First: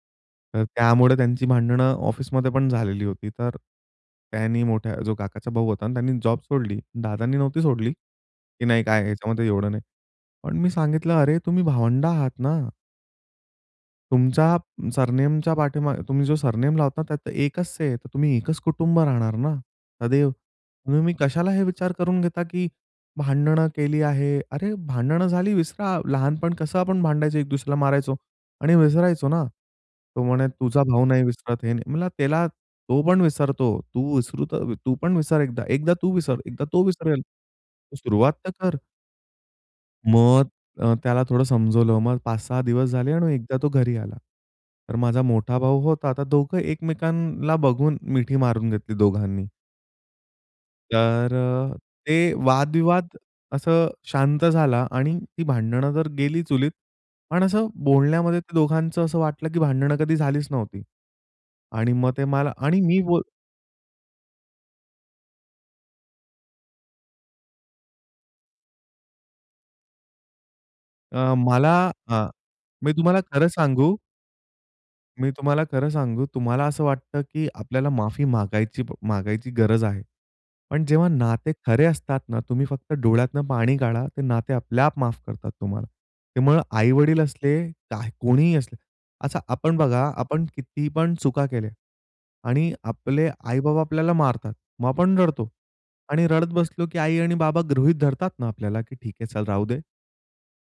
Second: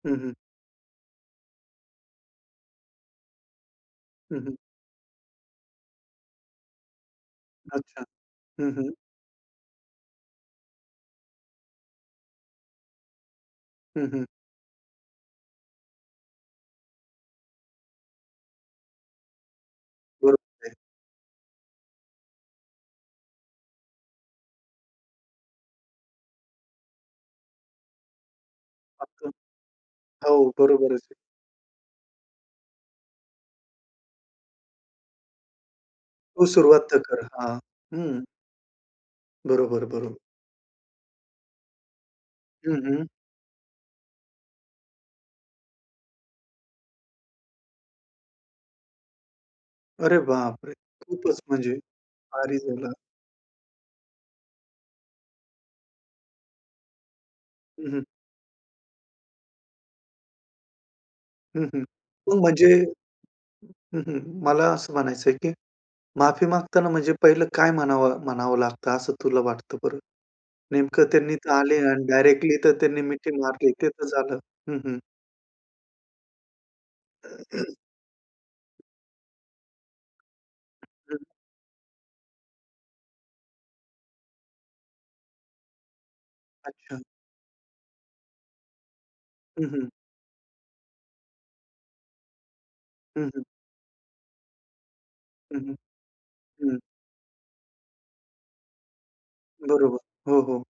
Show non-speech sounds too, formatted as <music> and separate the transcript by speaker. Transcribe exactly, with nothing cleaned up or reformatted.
Speaker 1: हं, हं.
Speaker 2: तर त्यामुळे त्यांची भांडणं ऑफिसमध्ये पण झालेली होती. तर
Speaker 1: हं, हं.
Speaker 2: त्यांनी मोठ्या जो काकाचा भाऊ होता. आणि त्यांनी जॉब सोडली, दादांनी नव्हती सोडली,
Speaker 1: अच्छा.
Speaker 2: की
Speaker 1: हं,
Speaker 2: नाही
Speaker 1: हं.
Speaker 2: काय ह्याच्यामध्ये एवढं नाही. पण मी सांगितलं, "अरे, तुम्ही भावंड आहात ना."
Speaker 1: हं, हं.
Speaker 2: तुमच्या सरनेम पाठीमागे तुम्ही जो सरनेम लावतात, त्यात एकच आहे, तर तुम्ही एकच कुटुंब राहणार ना, सद्दैव.
Speaker 1: बरोबर आहे.
Speaker 2: तुम्ही मग कशाला हे विचार करून घेता, की भांडणं केली आहे, "अरे, भांडणं झाली विसरा, लहानपण कसं आपण भांडायचो, एक दुसऱ्याला मारायचो आणि विसरायचो
Speaker 1: <unintelligible>
Speaker 2: ना." तो
Speaker 1: हो,
Speaker 2: म्हणे, "तुझा
Speaker 1: बरोबरच
Speaker 2: भाऊ
Speaker 1: आहे.
Speaker 2: नाही विसरत आहे." म्हणला त्याला, "तो पण विसरतो, तू विसरू तू पण विसर, एकदा एकदा तू विसर,
Speaker 1: तू
Speaker 2: एकदा तो
Speaker 1: सुरुवात तर
Speaker 2: विसरेल
Speaker 1: कर. हां. हं.
Speaker 2: सुरुवात तर कर."
Speaker 1: बरोबर, बरोबर.
Speaker 2: मग अ, त्याला थोडं समजवलं. मग पाच सहा
Speaker 1: हं,
Speaker 2: दिवस
Speaker 1: हं.
Speaker 2: झाले आणि एकदा तो घरी आला. तर माझा मोठा भाऊ होता, तर दोघं एकमेकांना बघून मिठी मारून घेतली दोघांनी.
Speaker 1: अरे बापरे!
Speaker 2: तर
Speaker 1: खूपच, म्हणजे
Speaker 2: अ, ते
Speaker 1: भारी झालं.
Speaker 2: वादविवाद असे शांत झाला आणि ती भांडणं तर गेली चुलीत. पण असं
Speaker 1: हं, हं.
Speaker 2: बोलण्यामध्ये ते दोघांच असं वाटलं, की भांडण कधी झालीच नव्हती.
Speaker 1: हं, हं.
Speaker 2: आणि मग ते
Speaker 1: मग
Speaker 2: मला
Speaker 1: म्हणजे
Speaker 2: आणि मी बोल
Speaker 1: हं, हं, मला असं म्हणायचंय, की माफी मागताना म्हणजे पहिलं काय म्हणावं म्हणावं लागतं, असं तुला वाटतं बरं? नेमकं त्यांनी
Speaker 2: अ,
Speaker 1: इथं
Speaker 2: मला
Speaker 1: आले आणि
Speaker 2: हां.
Speaker 1: डायरेक्टली तर
Speaker 2: मी
Speaker 1: त्यांनी
Speaker 2: तुम्हाला
Speaker 1: मिठी
Speaker 2: खरं
Speaker 1: मारली, ते
Speaker 2: सांगू
Speaker 1: तर झालं. हं, हं.
Speaker 2: मी तुम्हाला खरं सांगू, तुम्हाला असं वाटतं की
Speaker 1: <clears throat>
Speaker 2: आपल्याला माफी मागायची मागायची गरज आहे. पण जेव्हा
Speaker 1: अच्छा.
Speaker 2: नाते खरे असतात ना, तुम्ही फक्त डोळ्यातून पाणी गाळा. ते नाते आपल्याआप माफ करतात तुम्हाला. त्यामुळं
Speaker 1: अच्छा.
Speaker 2: आई-वडील असले, काय कोणीही असले. असं
Speaker 1: हं,
Speaker 2: आपण
Speaker 1: हं.
Speaker 2: बघा, आपण किती पण चुका केल्या आणि
Speaker 1: हं,
Speaker 2: आपले
Speaker 1: हं.
Speaker 2: आई-बाबा आपल्याला मारतात, मग आपण रडतो.
Speaker 1: हं, हं.
Speaker 2: आणि रडत
Speaker 1: हं.
Speaker 2: बसलो की आई आणि बाबा गृहीत धरतात ना, आपल्याला की ठीक आहे चल राहू दे.
Speaker 1: बरोबर. हो, हो.